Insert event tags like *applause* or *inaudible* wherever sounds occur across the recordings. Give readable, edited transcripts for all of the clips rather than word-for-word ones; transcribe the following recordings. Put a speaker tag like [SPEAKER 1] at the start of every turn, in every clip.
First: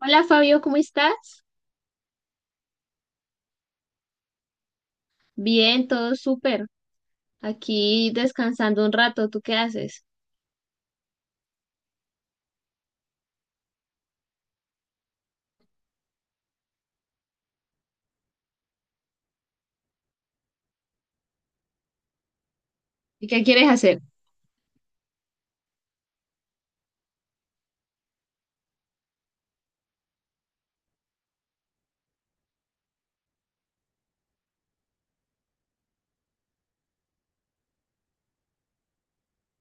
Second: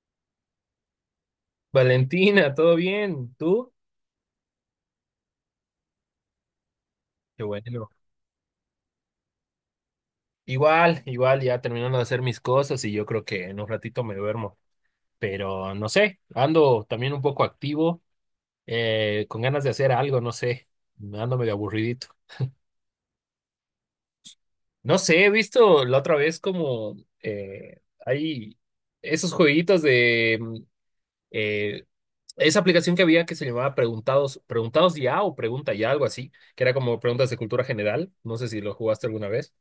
[SPEAKER 1] Hola Fabio, ¿cómo estás?
[SPEAKER 2] Valentina, ¿todo bien? ¿Tú?
[SPEAKER 1] Bien, todo súper.
[SPEAKER 2] Qué bueno.
[SPEAKER 1] Aquí descansando un rato, ¿tú qué haces?
[SPEAKER 2] Igual, igual, ya terminando de hacer mis cosas y yo creo que en un ratito me duermo. Pero no sé, ando también un poco activo, con ganas de hacer algo, no sé, ando medio aburridito.
[SPEAKER 1] ¿Y qué quieres hacer?
[SPEAKER 2] No sé, he visto la otra vez como hay esos jueguitos de eh, esa aplicación que había que se llamaba Preguntados, Preguntados ya o Pregunta ya, algo así, que era como preguntas de cultura general. No sé si lo jugaste alguna vez.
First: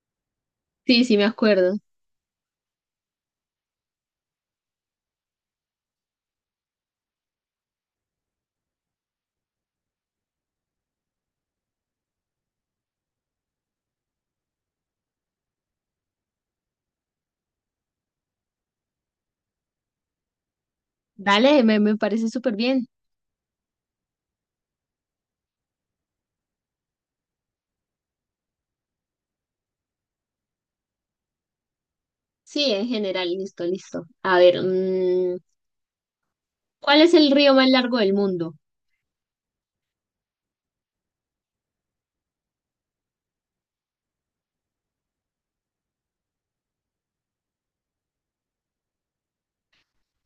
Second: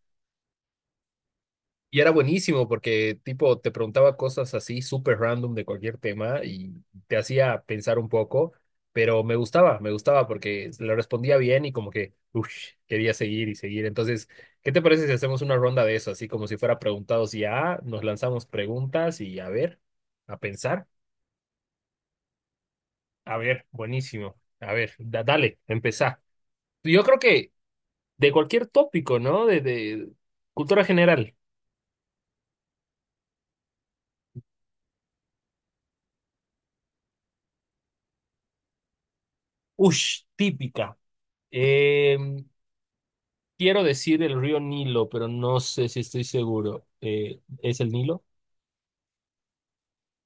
[SPEAKER 1] Sí, sí, me acuerdo.
[SPEAKER 2] Y era buenísimo porque, tipo, te preguntaba cosas así súper random de cualquier tema y te hacía pensar un poco, pero me gustaba porque le respondía bien y como que, uff, quería seguir y seguir. Entonces, ¿qué te parece si hacemos una ronda de eso? Así como si fuera preguntados y ya, nos lanzamos preguntas y a ver, a pensar.
[SPEAKER 1] Dale, me parece súper bien.
[SPEAKER 2] A ver, buenísimo. A ver, dale, empezá. Yo creo que de cualquier tópico, ¿no? De cultura general.
[SPEAKER 1] Sí, en general, listo, listo. A ver, ¿cuál es el río más largo del mundo?
[SPEAKER 2] Ush, típica. Em, Quiero decir el río Nilo, pero no sé si estoy seguro. ¿Es el Nilo?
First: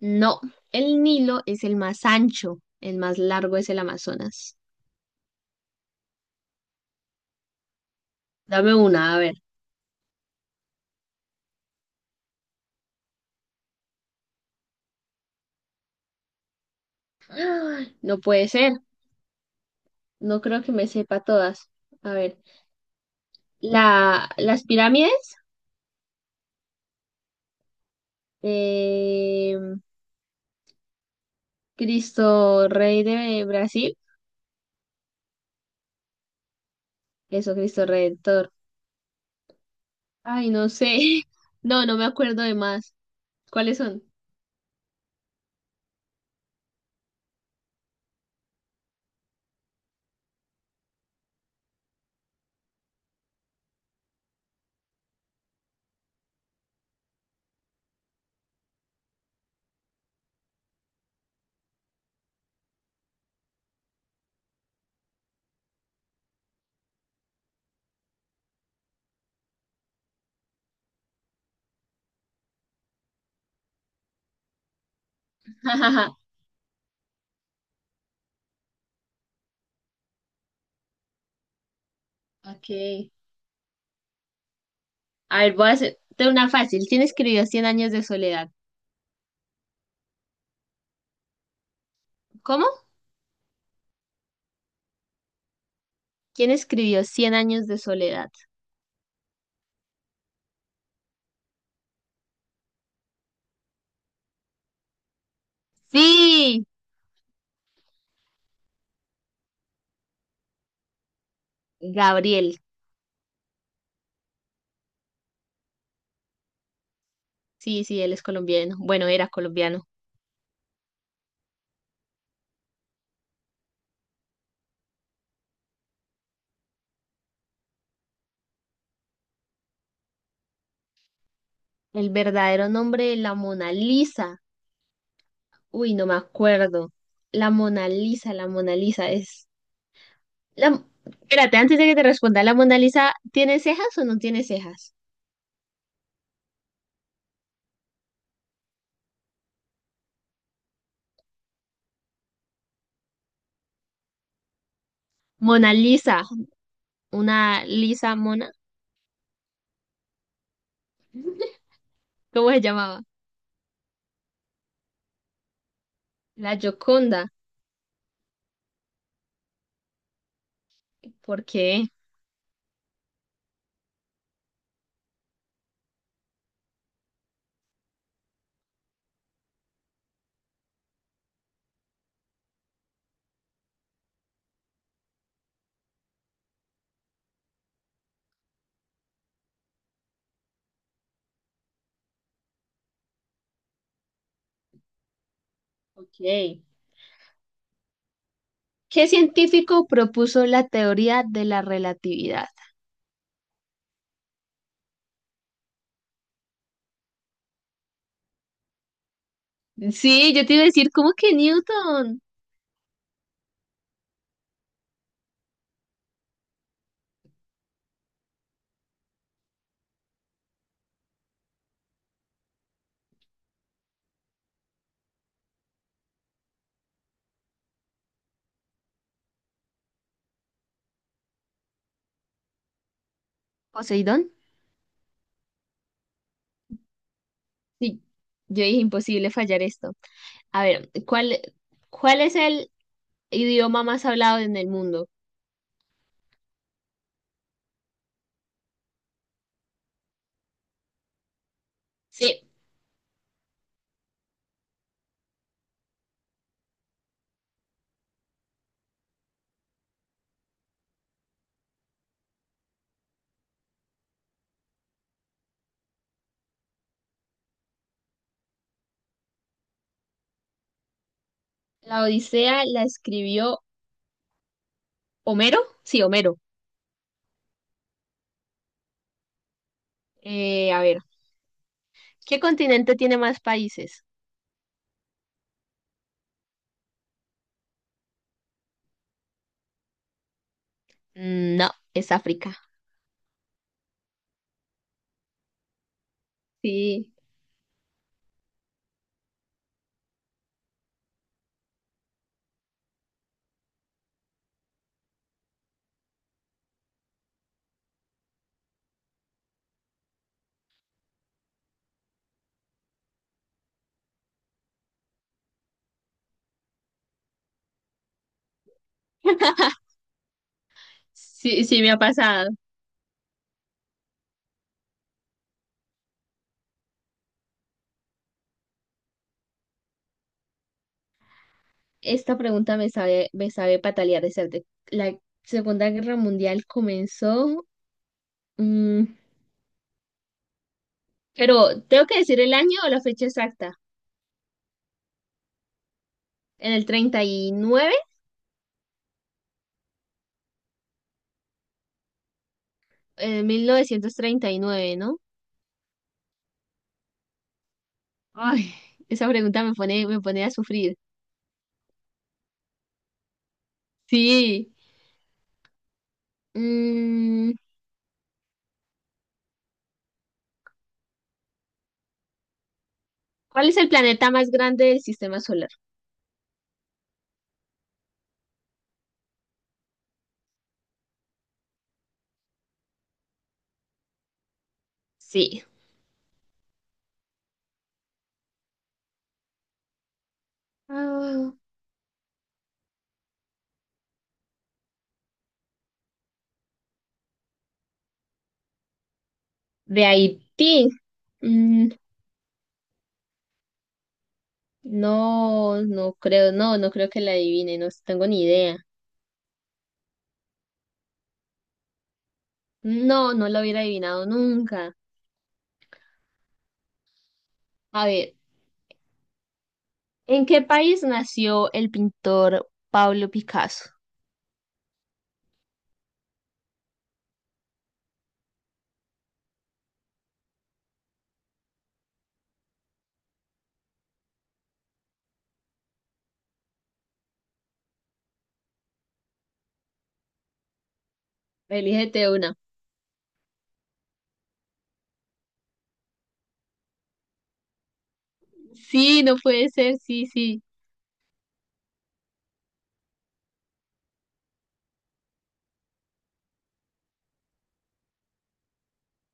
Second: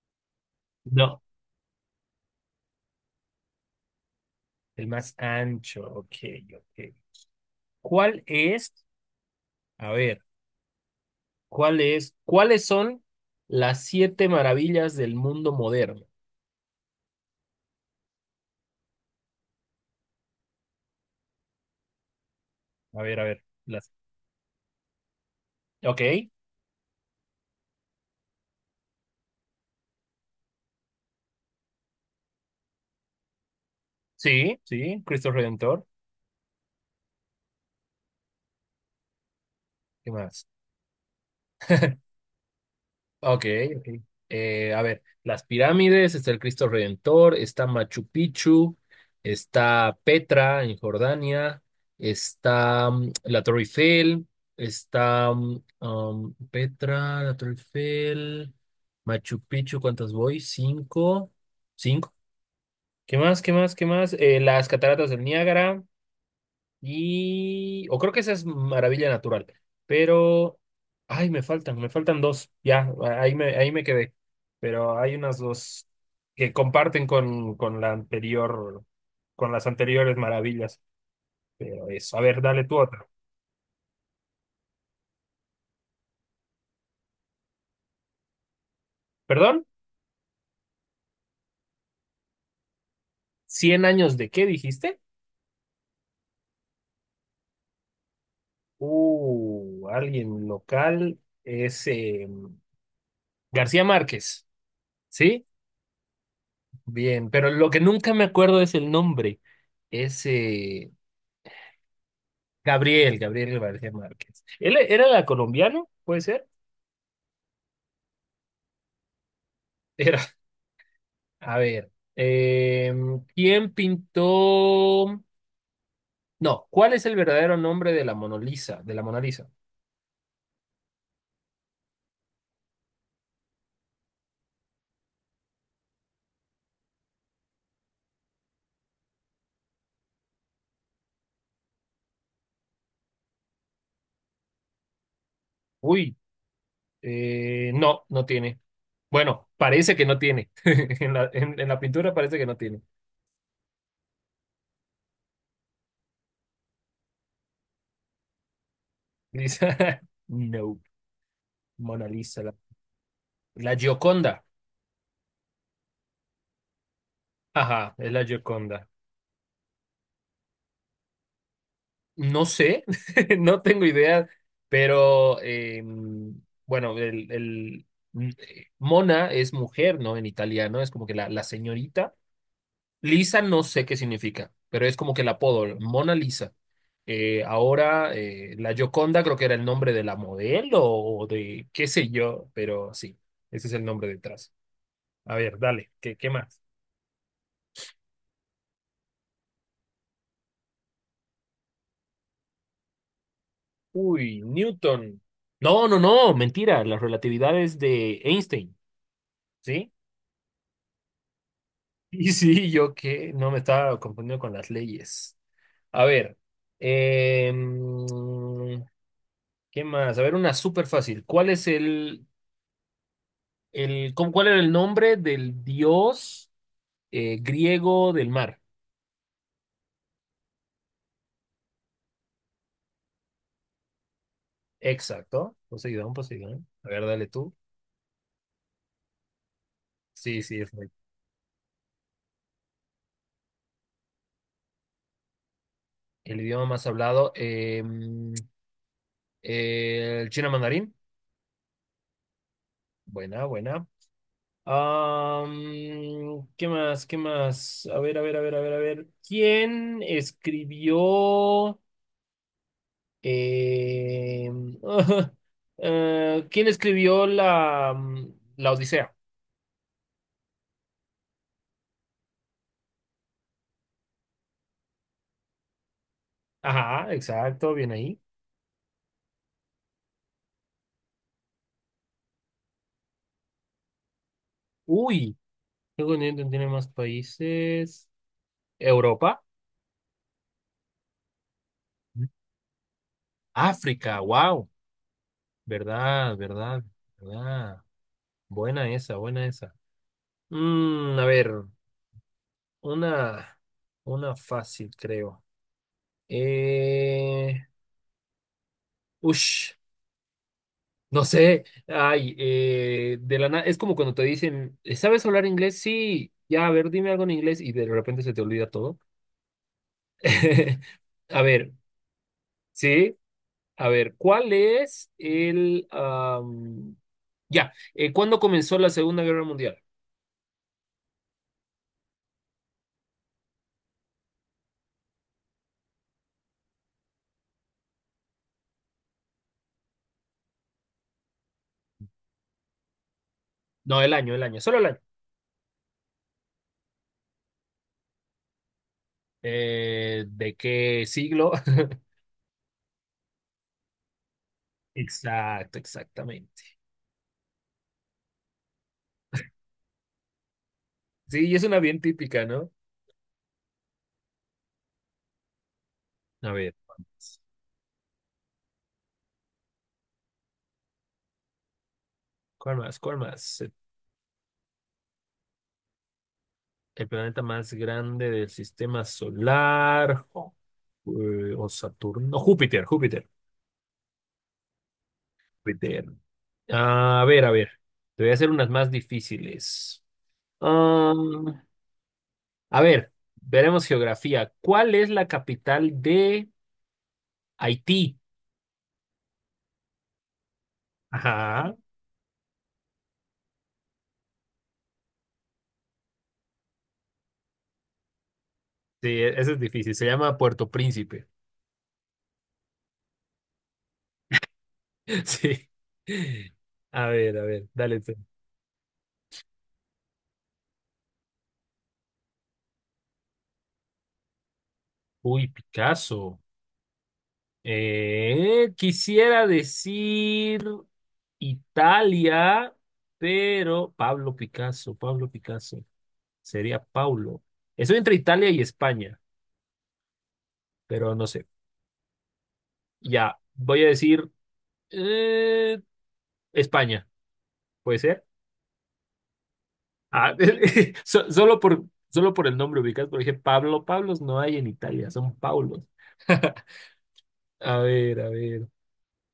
[SPEAKER 1] No, el
[SPEAKER 2] No,
[SPEAKER 1] Nilo es el más ancho, el más largo es el Amazonas.
[SPEAKER 2] el más ancho. Ok, ok. ¿Cuál es?
[SPEAKER 1] Dame una, a ver.
[SPEAKER 2] A ver, ¿cuál es? ¿Cuáles son las siete maravillas del mundo moderno?
[SPEAKER 1] ¡Ah! No puede ser, no creo que me sepa todas. A ver,
[SPEAKER 2] A ver, a ver. Las...
[SPEAKER 1] las pirámides.
[SPEAKER 2] Ok,
[SPEAKER 1] Eh, Cristo Rey de Brasil.
[SPEAKER 2] sí, sí, Cristo Redentor.
[SPEAKER 1] Eso, Cristo Redentor.
[SPEAKER 2] ¿Qué más?
[SPEAKER 1] Ay, no sé. *laughs* No, no me acuerdo de más.
[SPEAKER 2] Ok,
[SPEAKER 1] ¿Cuáles
[SPEAKER 2] ok.
[SPEAKER 1] son?
[SPEAKER 2] A ver, las pirámides, está el Cristo Redentor, está Machu Picchu, está Petra en Jordania, está la Torre Eiffel, está Petra, la Torre Eiffel, Machu Picchu, ¿cuántas voy? Cinco, cinco. ¿Qué más? ¿Qué más? ¿Qué más? Las cataratas del Niágara. Y. O creo que esa es Maravilla Natural. Pero. Ay, me faltan dos. Ya, ahí me quedé. Pero hay unas dos
[SPEAKER 1] *laughs*
[SPEAKER 2] que comparten con la anterior, con las anteriores maravillas. Pero eso, a ver, dale
[SPEAKER 1] Ok.
[SPEAKER 2] tú otra.
[SPEAKER 1] A ver, voy a hacerte una fácil. ¿Quién escribió Cien años de soledad?
[SPEAKER 2] ¿Perdón?
[SPEAKER 1] ¿Cómo?
[SPEAKER 2] ¿Cien años de qué dijiste?
[SPEAKER 1] ¿Quién escribió Cien años de soledad?
[SPEAKER 2] Alguien local es García Márquez. ¿Sí?
[SPEAKER 1] Sí,
[SPEAKER 2] Bien, pero lo que nunca me acuerdo es el nombre. Es.
[SPEAKER 1] Gabriel.
[SPEAKER 2] Gabriel, Gabriel García Márquez. ¿Él era la colombiano? ¿Puede ser?
[SPEAKER 1] Sí, sí, él es colombiano. Bueno, era colombiano.
[SPEAKER 2] *laughs* Era. A ver. eh, ¿Quién pintó? No, ¿cuál es el verdadero nombre de la Mona Lisa? De la Mona Lisa.
[SPEAKER 1] El verdadero nombre de la Mona Lisa. Uy, no me acuerdo. La Mona Lisa es espérate, antes de que te responda, ¿la Mona Lisa tiene cejas o no tiene cejas?
[SPEAKER 2] Uy, no, no tiene. Bueno, parece que no tiene. *laughs* En en la pintura parece que no tiene.
[SPEAKER 1] Mona Lisa, una Lisa mona,
[SPEAKER 2] Lisa. *laughs* No, Mona Lisa.
[SPEAKER 1] ¿cómo
[SPEAKER 2] La,
[SPEAKER 1] se llamaba?
[SPEAKER 2] la Gioconda.
[SPEAKER 1] La Gioconda,
[SPEAKER 2] Ajá, es la Gioconda.
[SPEAKER 1] ¿por qué?
[SPEAKER 2] No sé, *laughs* no tengo idea, pero bueno, Mona es mujer, ¿no? En italiano es como que la señorita. Lisa no sé qué significa, pero es como que el apodo, Mona Lisa. Ahora, la Gioconda creo que era el nombre de la modelo o de qué sé yo, pero sí, ese es el nombre detrás. A ver, dale,
[SPEAKER 1] Ok.
[SPEAKER 2] ¿qué más?
[SPEAKER 1] ¿Qué científico propuso la teoría de la relatividad?
[SPEAKER 2] Uy, Newton. No, no, no, mentira, la relatividad es de Einstein, ¿sí?
[SPEAKER 1] Sí, yo te iba a decir, ¿cómo que Newton?
[SPEAKER 2] Y sí, yo que no me estaba confundiendo con las leyes. A ver, em, ¿qué más? A ver, una súper fácil. ¿Cuál es cuál era el nombre del dios griego del mar?
[SPEAKER 1] ¿Poseidón?
[SPEAKER 2] Exacto. Poseidón, Poseidón. A ver, dale tú.
[SPEAKER 1] Sí, yo dije imposible fallar esto.
[SPEAKER 2] Sí, sí,
[SPEAKER 1] A
[SPEAKER 2] es
[SPEAKER 1] ver, ¿cuál es el idioma más hablado en el mundo?
[SPEAKER 2] el idioma más hablado. El chino mandarín.
[SPEAKER 1] Sí,
[SPEAKER 2] Buena, buena. ¿Qué más? ¿Qué más? A ver, a ver, a ver, a ver, a ver. ¿Quién escribió? eh, *laughs* ¿Quién escribió la Odisea?
[SPEAKER 1] la Odisea la escribió Homero. Sí, Homero.
[SPEAKER 2] Ajá, exacto, bien ahí.
[SPEAKER 1] A ver, ¿qué continente tiene más países?
[SPEAKER 2] Uy, ¿qué continente tiene más países? Europa,
[SPEAKER 1] Mm, no, es
[SPEAKER 2] Ujú.
[SPEAKER 1] África.
[SPEAKER 2] África, wow, verdad, verdad,
[SPEAKER 1] Sí,
[SPEAKER 2] verdad. Buena esa, buena esa. A ver, una, una fácil, creo. Eh, Ush, no sé. Ay, de la nada. Es como cuando te dicen, ¿Sabes hablar inglés? Sí, ya, a ver, dime algo en inglés y de repente se te olvida todo.
[SPEAKER 1] *laughs*
[SPEAKER 2] *laughs* A
[SPEAKER 1] sí,
[SPEAKER 2] ver,
[SPEAKER 1] sí me ha pasado.
[SPEAKER 2] sí. A ver, ¿cuál es el... am, ya, ¿cuándo comenzó la Segunda Guerra Mundial?
[SPEAKER 1] Esta pregunta me sabe patalear de certe. La Segunda Guerra Mundial comenzó, mm, pero tengo que decir el año o la fecha exacta.
[SPEAKER 2] No, el año, solo el año.
[SPEAKER 1] En el 39,
[SPEAKER 2] ¿De qué siglo? *laughs*
[SPEAKER 1] en 1939, ¿no?
[SPEAKER 2] Exacto, exactamente.
[SPEAKER 1] Ay, esa pregunta me pone a sufrir.
[SPEAKER 2] Sí, y es una bien típica, ¿no?
[SPEAKER 1] Sí.
[SPEAKER 2] A ver, ¿cuál más?
[SPEAKER 1] Mm,
[SPEAKER 2] ¿Cuál más? ¿Cuál más?
[SPEAKER 1] ¿cuál es el planeta más grande del sistema solar?
[SPEAKER 2] El planeta más grande del sistema solar. O Saturno. No, Júpiter, Júpiter,
[SPEAKER 1] Sí.
[SPEAKER 2] Júpiter. A ver, a ver. Te voy a hacer unas más difíciles.
[SPEAKER 1] Ah,
[SPEAKER 2] Um, a ver, veremos geografía. ¿Cuál es la capital de Haití?
[SPEAKER 1] de Haití.
[SPEAKER 2] Ajá.
[SPEAKER 1] Mm, no creo que la adivine, no tengo ni idea.
[SPEAKER 2] Sí, eso es difícil. Se llama Puerto Príncipe.
[SPEAKER 1] No, no la hubiera adivinado nunca.
[SPEAKER 2] *laughs* Sí. A ver, dale.
[SPEAKER 1] A
[SPEAKER 2] tú.
[SPEAKER 1] ver, ¿en qué país nació el pintor Pablo Picasso?
[SPEAKER 2] Uy, Picasso. Quisiera decir Italia, pero Pablo Picasso, Pablo Picasso, sería Paulo. Estoy entre Italia y España, pero no sé.
[SPEAKER 1] Elígete una.
[SPEAKER 2] Ya, voy a decir eh, España, ¿puede ser?
[SPEAKER 1] Sí, no puede ser, sí,
[SPEAKER 2] Ah,
[SPEAKER 1] sí.
[SPEAKER 2] *laughs* so- solo por, solo por el nombre ubicas, porque dije Pablo, Pablos no hay en Italia, son Paulos. A ver, a ver.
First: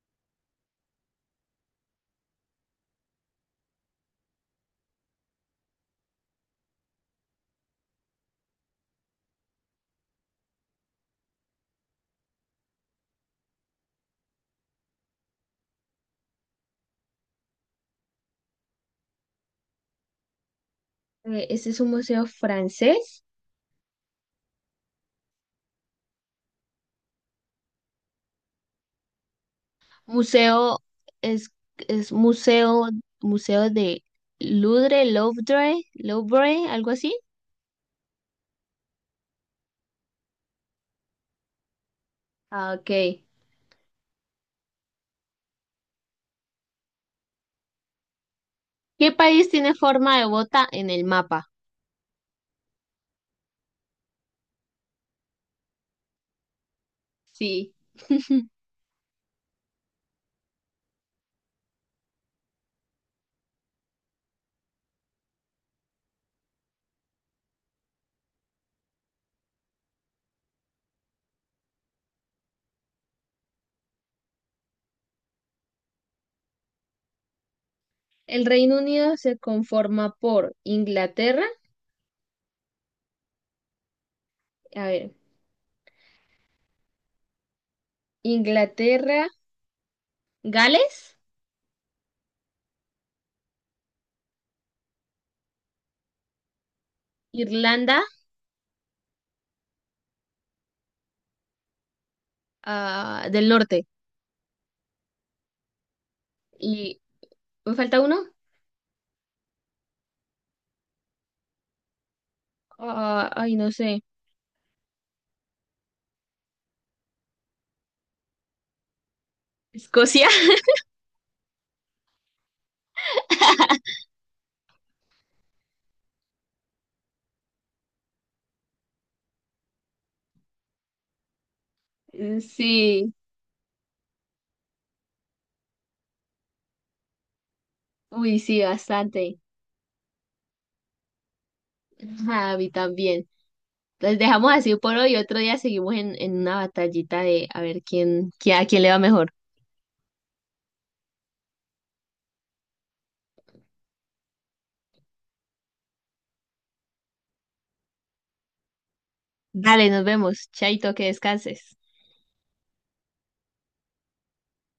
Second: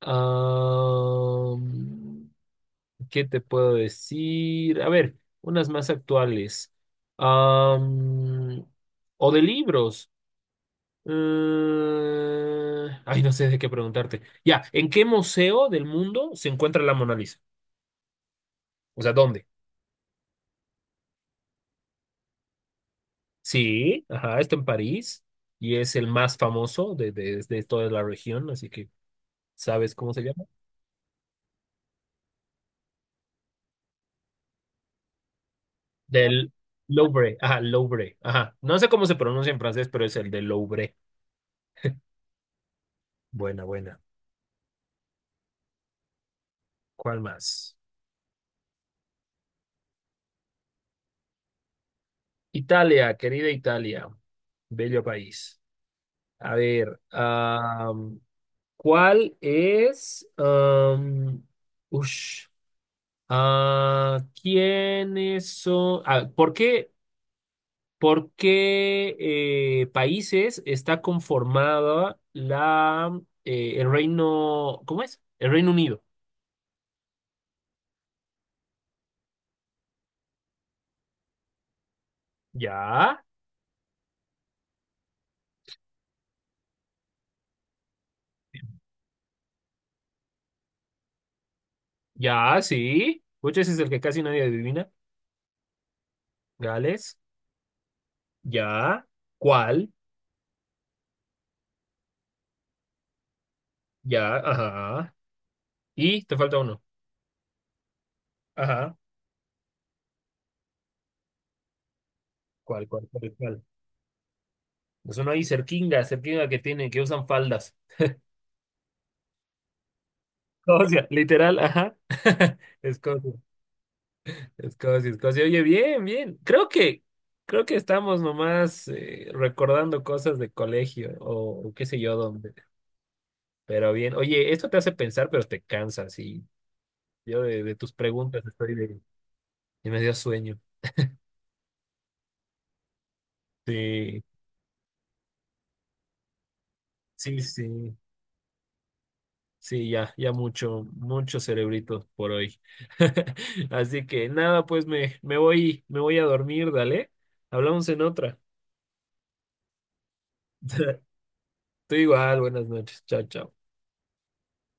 [SPEAKER 2] Ah, ¿qué te puedo decir? A ver, unas más actuales. Am, o de libros. Ay, no sé de qué preguntarte. Ya, ¿en qué museo del mundo se encuentra la Mona Lisa? O sea, ¿dónde?
[SPEAKER 1] ¿Este es un museo francés?
[SPEAKER 2] Sí, ajá, está en París y es el más famoso de toda la región, así que ¿sabes cómo se llama?
[SPEAKER 1] Museo, es, es museo, museo de Louvre, Louvre,
[SPEAKER 2] Del
[SPEAKER 1] Louvre, algo así.
[SPEAKER 2] Louvre, ajá, Louvre, ajá. No sé cómo se pronuncia en francés, pero es el del Louvre.
[SPEAKER 1] Ah, ok.
[SPEAKER 2] Buena, buena. ¿Cuál más?
[SPEAKER 1] ¿Qué país tiene forma de bota en el mapa?
[SPEAKER 2] Italia, querida Italia, bello país. A ver,
[SPEAKER 1] Sí,
[SPEAKER 2] ¿cuál es? Ush, ah, ¿quiénes son? Ah, ¿por qué países está conformada la el Reino, ¿cómo es? El Reino Unido.
[SPEAKER 1] el Reino Unido se conforma por Inglaterra,
[SPEAKER 2] Ya,
[SPEAKER 1] a ver, Inglaterra, Gales,
[SPEAKER 2] ya, sí. Pucha, ese es el que casi nadie adivina. Gales,
[SPEAKER 1] Irlanda,
[SPEAKER 2] ya. ¿Cuál?
[SPEAKER 1] ah, del Norte.
[SPEAKER 2] Ya, ajá. Y te falta uno.
[SPEAKER 1] ¿Y me falta uno?
[SPEAKER 2] Ajá. ¿Cuál, cuál,
[SPEAKER 1] Ah,
[SPEAKER 2] cuál,
[SPEAKER 1] ay,
[SPEAKER 2] cuál?
[SPEAKER 1] no sé.
[SPEAKER 2] Es uno ahí cerquinga, cerquinga que tiene, que usan faldas.
[SPEAKER 1] ¿Escocia? *laughs*
[SPEAKER 2] Escocia, literal, ajá. *laughs* Escocia, Escocia, Escocia. Oye, bien, bien. Creo que estamos nomás recordando cosas de colegio o qué sé yo dónde.
[SPEAKER 1] Sí,
[SPEAKER 2] Pero bien, oye, esto te hace pensar, pero te cansas. Y yo de tus
[SPEAKER 1] uy,
[SPEAKER 2] preguntas
[SPEAKER 1] sí,
[SPEAKER 2] estoy de,
[SPEAKER 1] bastante.
[SPEAKER 2] y me dio sueño.
[SPEAKER 1] Ajá, a mí también. Entonces
[SPEAKER 2] Sí,
[SPEAKER 1] dejamos así por hoy. Otro día seguimos en una batallita
[SPEAKER 2] sí,
[SPEAKER 1] de a ver
[SPEAKER 2] sí.
[SPEAKER 1] quién, a quién le va mejor.
[SPEAKER 2] Sí, ya, ya mucho, mucho cerebrito por hoy. *laughs* Así que nada, pues me voy a dormir, dale. Hablamos en otra.
[SPEAKER 1] Dale, nos vemos. Chaito,
[SPEAKER 2] *laughs*
[SPEAKER 1] que descanses.
[SPEAKER 2] Tú igual, buenas noches. Chao, chao.